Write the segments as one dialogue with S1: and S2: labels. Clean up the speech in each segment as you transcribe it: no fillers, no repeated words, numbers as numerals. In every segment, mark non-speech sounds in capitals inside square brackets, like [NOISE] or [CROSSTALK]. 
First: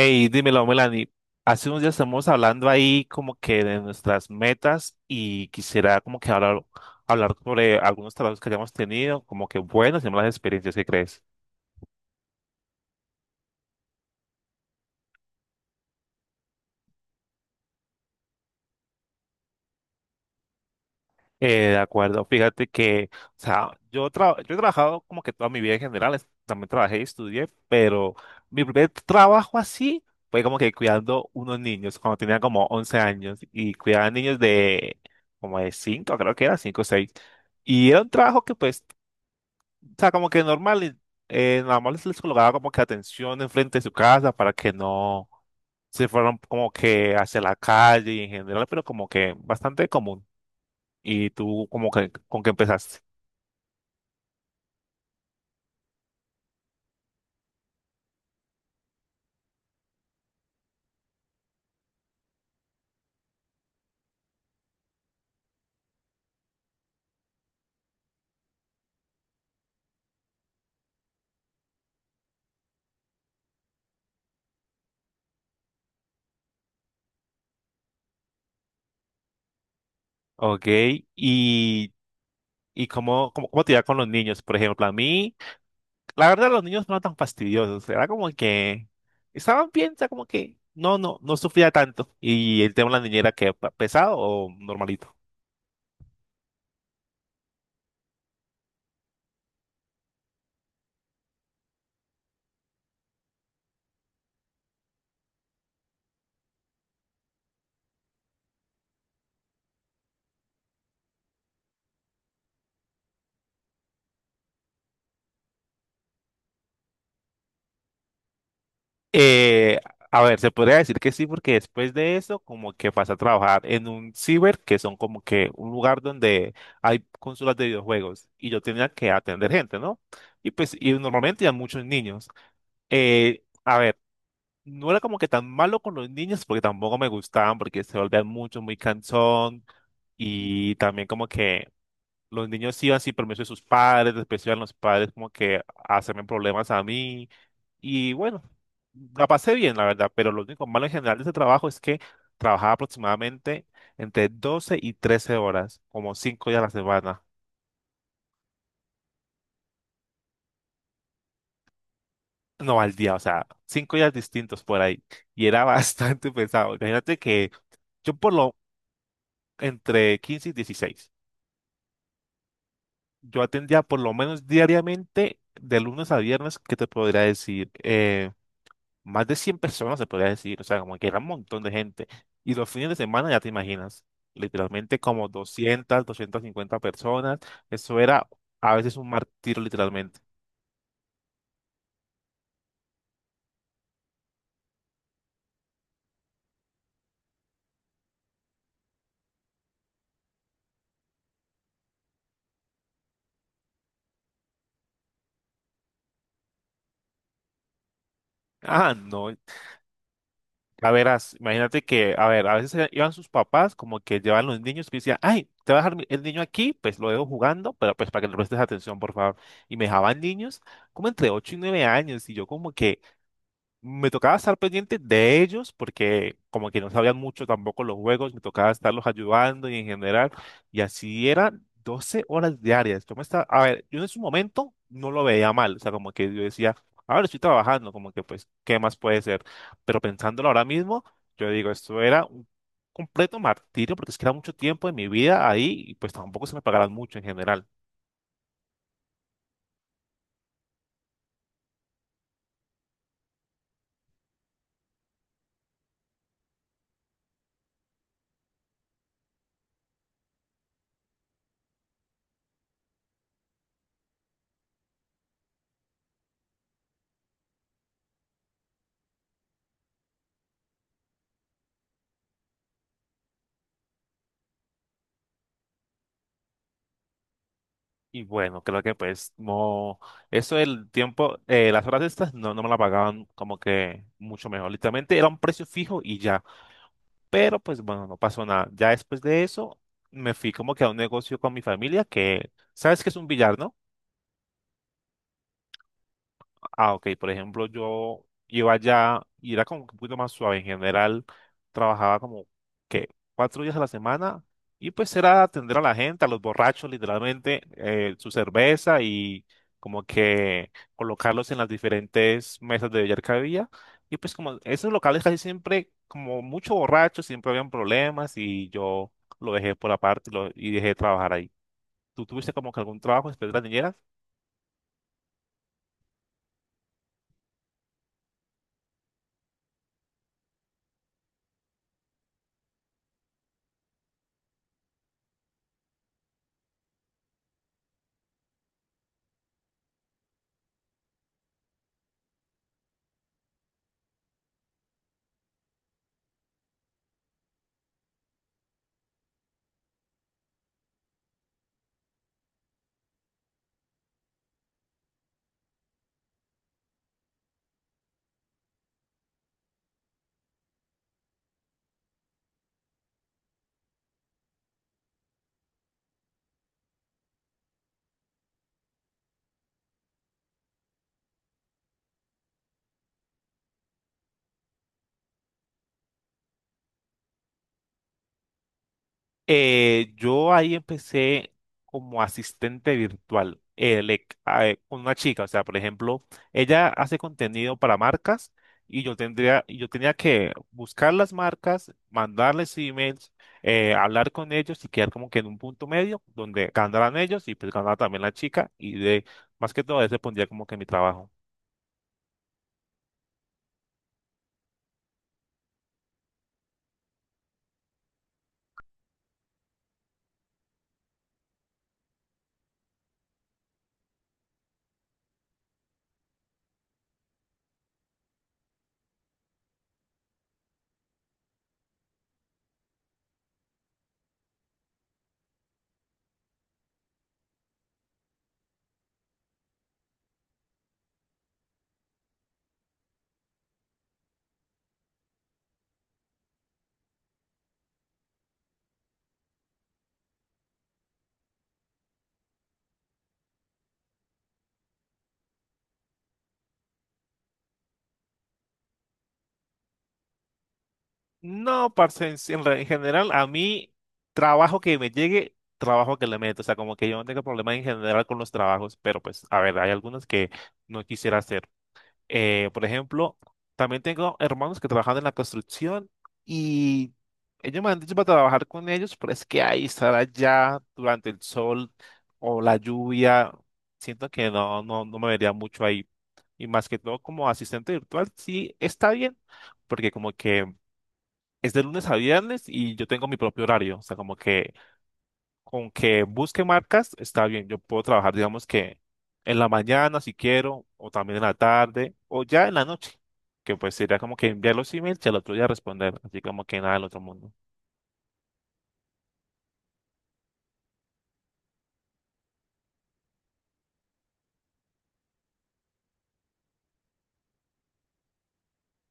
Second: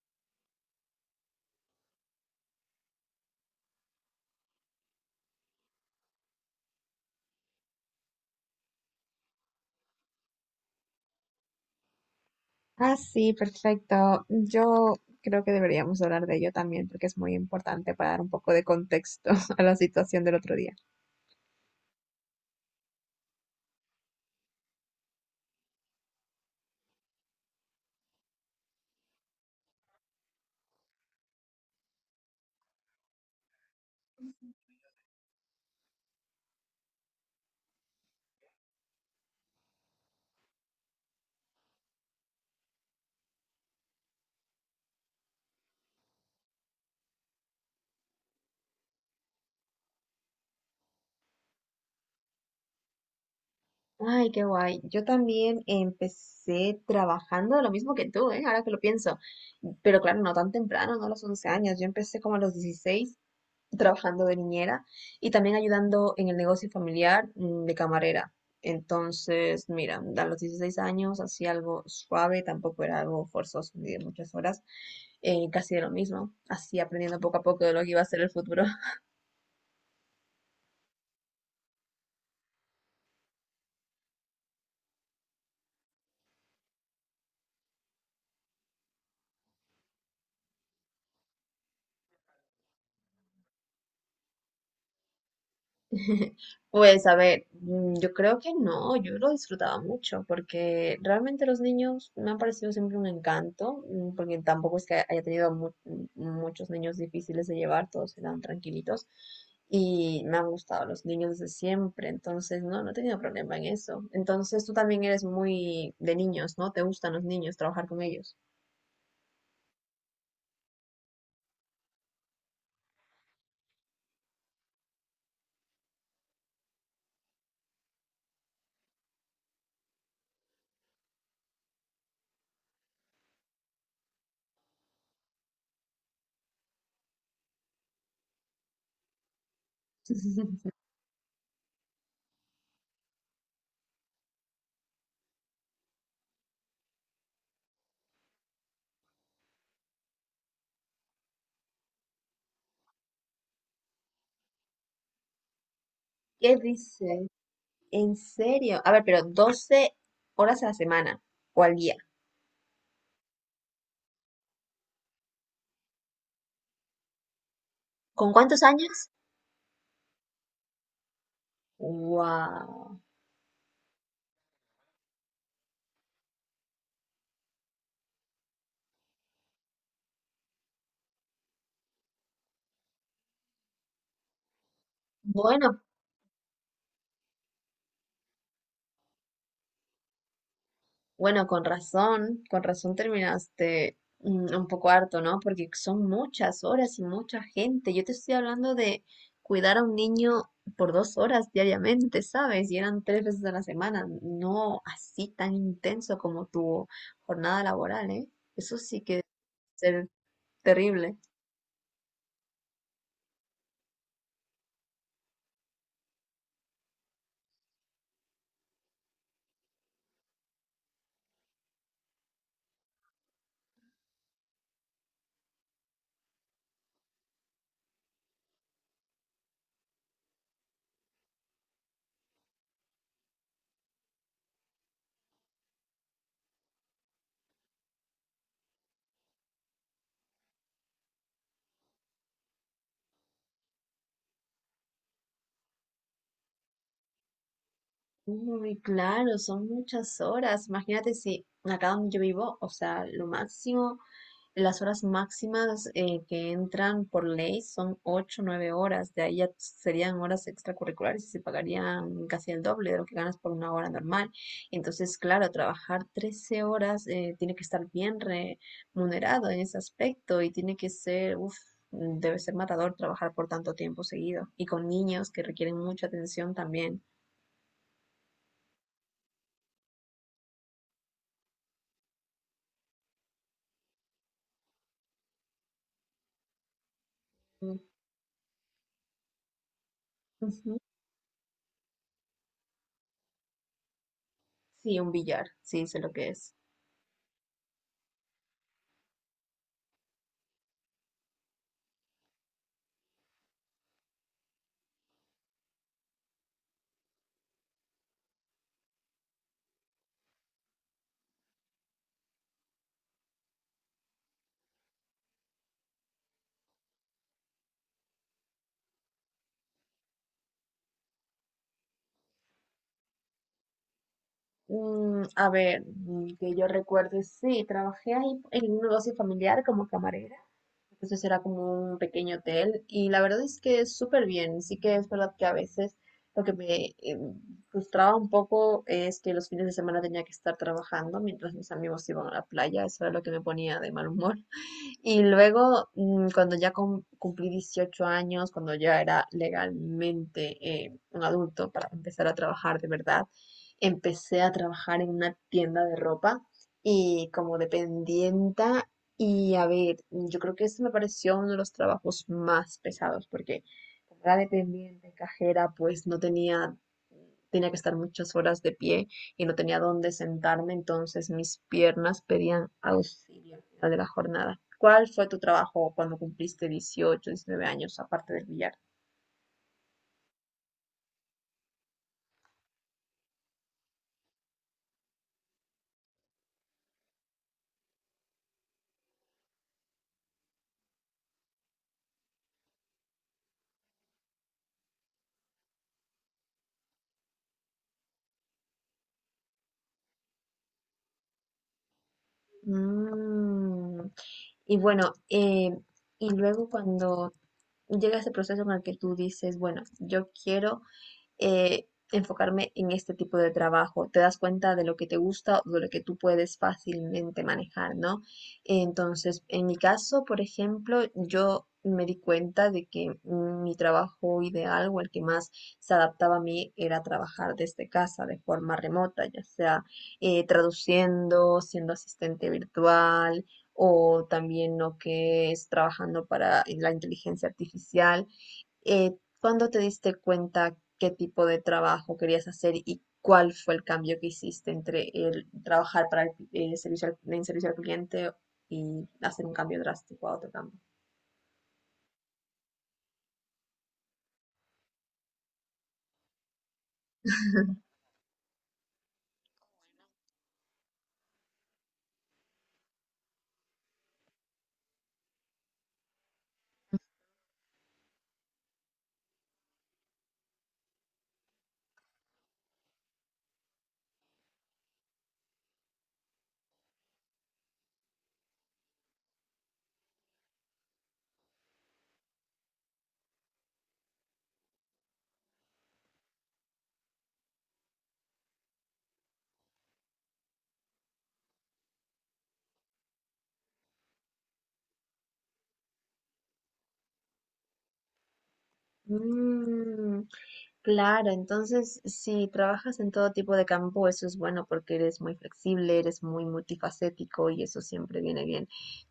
S1: Hey, dímelo, Melanie. Hace unos días estamos hablando ahí como que de nuestras metas y quisiera como que hablar sobre algunos trabajos que hayamos tenido, como que buenas y malas experiencias, ¿qué crees?
S2: Ah, sí, perfecto. Yo creo que deberíamos hablar de ello también porque es muy importante para dar un poco de contexto [LAUGHS] a la situación del otro día.
S1: De acuerdo, fíjate que, o sea, yo he trabajado como que toda mi vida en general, también trabajé y estudié, pero mi primer trabajo así fue como que cuidando unos niños cuando tenía como 11 años y cuidaba niños de como de cinco, creo que era 5 o seis. Y era un trabajo que pues, o sea, como que normal, y nada más les colocaba como que atención enfrente de su casa para que no se fueran como que hacia la calle y en general, pero como que bastante común. ¿Y tú como que con qué empezaste?
S2: Ay, qué guay. Yo también empecé trabajando lo mismo que tú, ¿eh? Ahora que lo pienso. Pero claro, no tan temprano, no a los 11 años. Yo empecé como a los 16, trabajando de niñera y también ayudando en el negocio familiar de camarera. Entonces, mira, a los 16 años hacía algo suave, tampoco era algo forzoso ni de muchas horas, casi de lo mismo, así aprendiendo poco a poco de lo que iba a ser el futuro.
S1: Ok, y, y cómo te iba con los niños, por ejemplo. A mí, la verdad, los niños no eran tan fastidiosos, era como que estaban bien, o sea, como que no, no, no sufría tanto. Y el tema de la niñera, que pesado o normalito?
S2: [LAUGHS] Pues a ver, yo creo que no, yo lo disfrutaba mucho porque realmente los niños me han parecido siempre un encanto, porque tampoco es que haya tenido muchos niños difíciles de llevar, todos eran tranquilitos y me han gustado los niños desde siempre, entonces no, no he tenido problema en eso. Entonces tú también eres muy de niños, ¿no? ¿Te gustan los niños, trabajar con ellos?
S1: Eh, a ver, se podría decir que sí, porque después de eso, como que pasé a trabajar en un ciber, que son como que un lugar donde hay consolas de videojuegos, y yo tenía que atender gente, ¿no? Y pues, y normalmente hay muchos niños. A ver, no era como que tan malo con los niños porque tampoco me gustaban porque se volvían mucho, muy cansón, y también como que los niños iban sin permiso de sus padres, después iban los padres como que a hacerme problemas a mí, y bueno, la pasé bien la verdad, pero lo único malo en general de ese trabajo es que trabajaba aproximadamente entre 12 y 13 horas, como 5
S2: ¿Qué
S1: días a la semana.
S2: dices? ¿En serio? A ver, pero 12 horas a la semana o al día.
S1: No, al día, o sea, 5 días distintos por ahí. Y era [LAUGHS] bastante pesado. Imagínate que yo por
S2: ¿Con
S1: lo.
S2: cuántos años?
S1: Entre 15 y 16.
S2: Wow.
S1: Yo atendía por lo menos diariamente, de lunes a viernes, que te podría decir? Más de 100 personas, se podría decir. O sea, como que era un montón de gente. Y los fines de semana, ya te imaginas, literalmente como
S2: Bueno,
S1: 200, cincuenta personas. Eso era a veces un martirio, literalmente.
S2: bueno, con razón terminaste un poco harto, ¿no? Porque son muchas horas y mucha gente. Yo te estoy hablando de cuidar a un niño por 2 horas diariamente, ¿sabes? Y eran tres veces a la semana, no así tan intenso como tu jornada laboral, ¿eh? Eso
S1: Ah,
S2: sí que debe
S1: no.
S2: ser
S1: A
S2: terrible.
S1: verás, imagínate que, a ver, a veces iban sus papás, como que llevan los niños, que decían, ay, te voy a dejar el niño aquí, pues lo dejo jugando, pero pues para que le prestes atención, por favor. Y me dejaban niños como entre 8 y 9 años, y yo como que me tocaba estar pendiente de ellos porque como que no sabían mucho tampoco los juegos, me tocaba estarlos ayudando y en general, y así eran 12 horas diarias. Yo me estaba, a ver, yo en su momento no lo veía mal, o sea, como que yo decía, a ver, estoy trabajando, como que pues, ¿qué más puede ser? Pero pensándolo ahora mismo, yo digo, esto era un completo martirio porque es que era mucho tiempo de mi vida ahí y pues tampoco se me pagaban mucho en general.
S2: Uy, claro, son muchas horas. Imagínate si acá donde yo vivo, o sea, lo máximo. Las horas máximas que entran por ley son 8 9 horas, de ahí ya serían horas extracurriculares y se pagarían casi el doble de lo que ganas por una hora normal. Entonces, claro, trabajar 13 horas tiene que estar bien remunerado en ese aspecto y tiene que ser, uff, debe ser matador trabajar por tanto tiempo seguido y con niños que requieren mucha atención también.
S1: Y bueno, creo que pues no, eso del tiempo, las horas estas no, no me la pagaban como que mucho mejor. Literalmente era un precio fijo y ya. Pero
S2: Mm,
S1: pues bueno, no pasó nada. Ya después de eso me fui como
S2: ujú.
S1: que a un negocio con mi familia que, ¿sabes qué es un billar, no?
S2: Sí, un billar, sí, sé lo que es.
S1: Ah, ok. Por ejemplo, yo iba allá y era como que un poquito más suave. En general, trabajaba como que 4 días a la semana y pues era atender a la gente, a los borrachos, literalmente, su cerveza y como que colocarlos en las diferentes mesas de billar que había. Y pues como esos locales casi siempre, como mucho borrachos, siempre habían problemas, y yo lo dejé por aparte y, y dejé de trabajar ahí. ¿Tú tuviste como que algún trabajo después de las niñeras?
S2: A ver, que yo recuerde, sí, trabajé ahí en un negocio familiar como camarera, entonces era como un pequeño hotel y la verdad es que es súper bien, sí que es verdad que a veces lo que me frustraba un poco es que los fines de semana tenía que estar trabajando mientras mis amigos iban a la playa, eso era lo que me ponía de mal humor. Y luego, cuando ya cumplí 18 años, cuando ya era legalmente un adulto para empezar a trabajar de verdad, empecé a trabajar en una tienda de ropa y como dependienta. Y a ver, yo creo que ese me pareció uno de los trabajos más pesados porque como era dependiente, cajera, pues no tenía, tenía que estar muchas horas de pie y no tenía dónde sentarme, entonces mis piernas pedían auxilio al de la jornada. ¿Cuál fue tu trabajo cuando cumpliste 18 19 años, aparte del billar?
S1: Yo ahí empecé como asistente virtual, con una chica, o sea, por ejemplo, ella hace contenido para marcas y yo tendría, y yo tenía que buscar las marcas, mandarles emails, hablar con ellos y quedar como que en un punto medio donde ganaran ellos y pues ganara también la chica, y de más que todo eso pondría como que mi trabajo.
S2: Mm, Y bueno, y luego cuando llega ese proceso en el que tú dices, bueno, yo quiero eh, enfocarme en este tipo de trabajo. Te das cuenta de lo que te gusta o de lo que tú puedes fácilmente manejar, ¿no? Entonces, en mi caso, por ejemplo, yo me di cuenta de que mi trabajo ideal o el que más se adaptaba a mí era trabajar desde casa de forma remota, ya sea traduciendo, siendo asistente virtual o también lo que es trabajando para la inteligencia artificial. ¿Cuándo te diste cuenta qué tipo de trabajo querías hacer y cuál fue el cambio que hiciste entre el trabajar para el en servicio al cliente y hacer un cambio drástico a otro cambio?
S1: No, parce, en general, a mí, trabajo que me llegue, trabajo que le meto. O sea, como que yo no tengo problema en general con los trabajos, pero pues, a ver, hay algunos que no quisiera hacer. Por ejemplo, también tengo hermanos que trabajan en la construcción y ellos me han dicho para trabajar con ellos, pero es que ahí estar allá durante el sol o la lluvia, siento que no, no, no me vería mucho ahí. Y más que todo como asistente virtual, sí está bien, porque como que es de lunes a viernes y yo tengo mi propio horario. O sea, como que con que busque marcas está bien. Yo puedo trabajar, digamos que en la mañana si quiero, o también en la tarde, o ya en la noche. Que pues sería como que enviar los emails y al otro día responder. Así como que nada del otro mundo.
S2: [LAUGHS] Claro, entonces si trabajas en todo tipo de campo, eso es bueno porque eres muy flexible, eres muy multifacético y eso siempre viene bien.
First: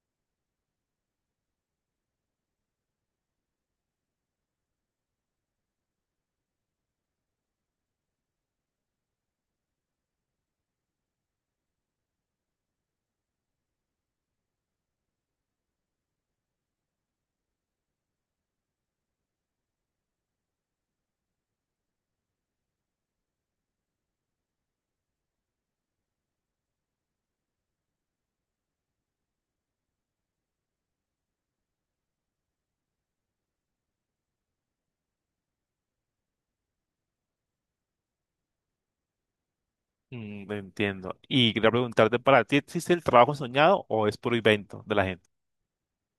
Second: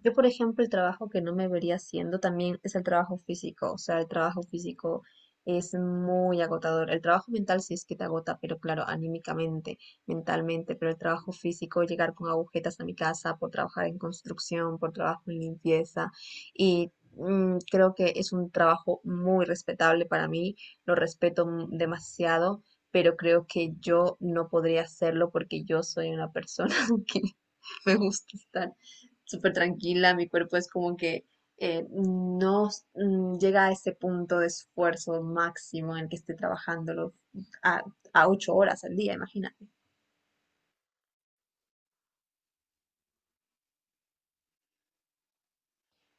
S2: Yo, por ejemplo, el trabajo que no me vería haciendo también es el trabajo físico, o sea, el trabajo físico es muy agotador. El trabajo mental sí es que te agota, pero claro, anímicamente, mentalmente, pero el trabajo físico, llegar con agujetas a mi casa por trabajar en construcción, por trabajo en limpieza y... Creo que es un trabajo muy respetable, para mí lo respeto demasiado, pero creo que yo no podría hacerlo porque yo soy una persona [LAUGHS] que me gusta estar súper tranquila. Mi cuerpo es como que no s- mm, llega a ese punto de esfuerzo máximo en el que esté trabajándolo a, a 8 horas al día, imagínate.
S1: Mm, lo entiendo. Y quería preguntarte, ¿para ti existe el trabajo soñado o es puro invento de la gente?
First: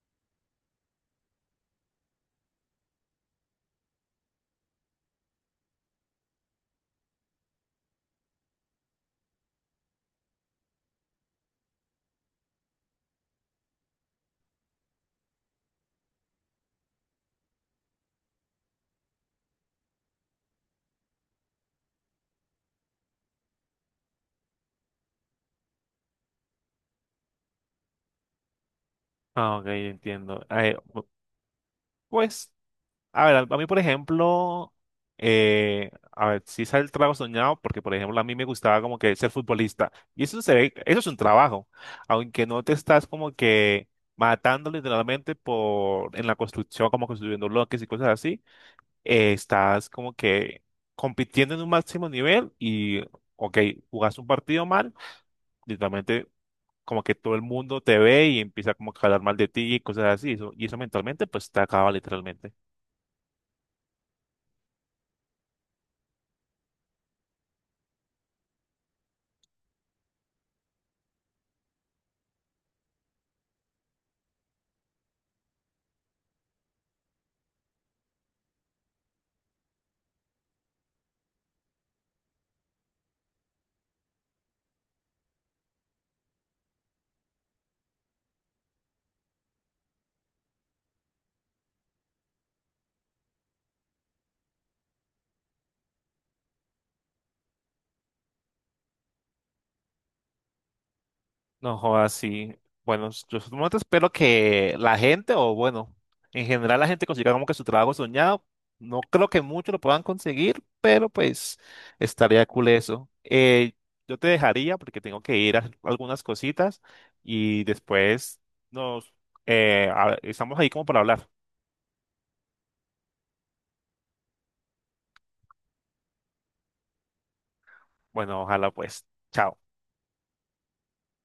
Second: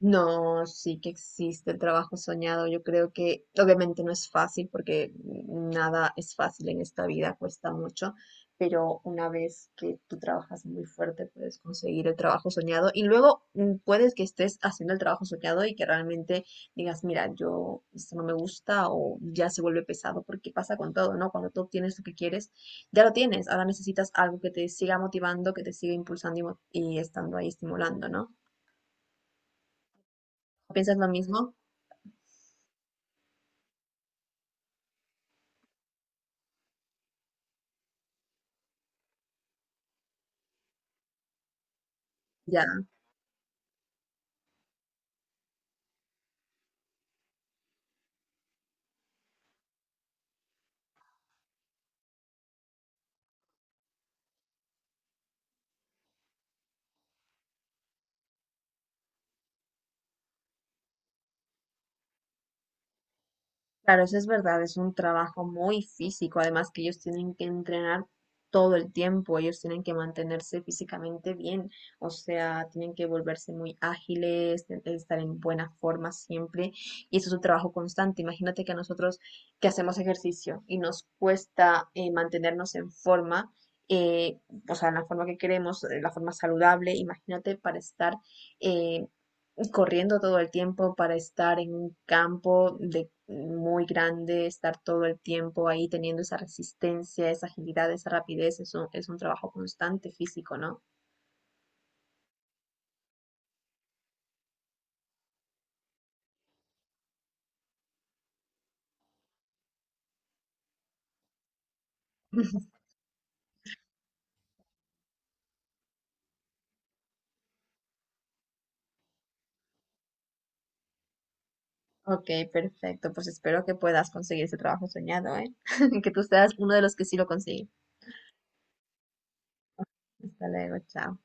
S2: No, sí que existe el trabajo soñado. Yo creo que obviamente no es fácil porque nada es fácil en esta vida, cuesta mucho, pero una vez que tú trabajas muy fuerte puedes conseguir el trabajo soñado, y luego puedes que estés haciendo el trabajo soñado y que realmente digas, mira, yo esto no me gusta o ya se vuelve pesado porque pasa con todo, ¿no? Cuando tú obtienes lo que quieres, ya lo tienes, ahora necesitas algo que te siga motivando, que te siga impulsando y estando ahí estimulando, ¿no?
S1: Ah, ok, entiendo.
S2: ¿Piensas lo mismo?
S1: Pues, a ver, a mí, por ejemplo, a ver, sí sale el trabajo soñado, porque, por ejemplo, a mí me gustaba como que ser futbolista. Y eso se ve, eso es un trabajo, aunque no
S2: Ya,
S1: te estás como que matando literalmente por, en la construcción, como construyendo bloques y cosas así, estás como que compitiendo en un máximo nivel y, ok, jugas un partido mal, literalmente como que todo el mundo te ve y empieza como que a hablar mal de ti y cosas así, eso, y eso mentalmente pues te acaba literalmente.
S2: claro, eso es verdad, es un trabajo muy físico, además que ellos tienen que entrenar todo el tiempo, ellos tienen que mantenerse físicamente bien, o sea, tienen que volverse muy ágiles, estar en buena forma siempre, y eso es un trabajo constante. Imagínate que a nosotros que hacemos ejercicio y nos cuesta mantenernos en forma, eh, o sea, en la forma que queremos, la forma saludable, imagínate para estar eh, corriendo todo el tiempo para estar en un campo de muy grande, estar todo el tiempo ahí teniendo esa resistencia, esa agilidad, esa rapidez, es un trabajo constante físico, ¿no?
S1: No jodas, sí. Bueno, yo solamente espero que la gente, o bueno, en general la gente consiga como que su trabajo soñado. No creo que muchos lo puedan conseguir, pero pues estaría cool eso. Yo te dejaría porque tengo que ir a hacer algunas cositas y después nos estamos ahí como para hablar.
S2: Ok, perfecto, pues espero que puedas conseguir ese trabajo soñado, ¿eh? [LAUGHS] que tú seas uno de los que sí lo consigue.
S1: Bueno, ojalá pues. Chao.
S2: Hasta luego, chao.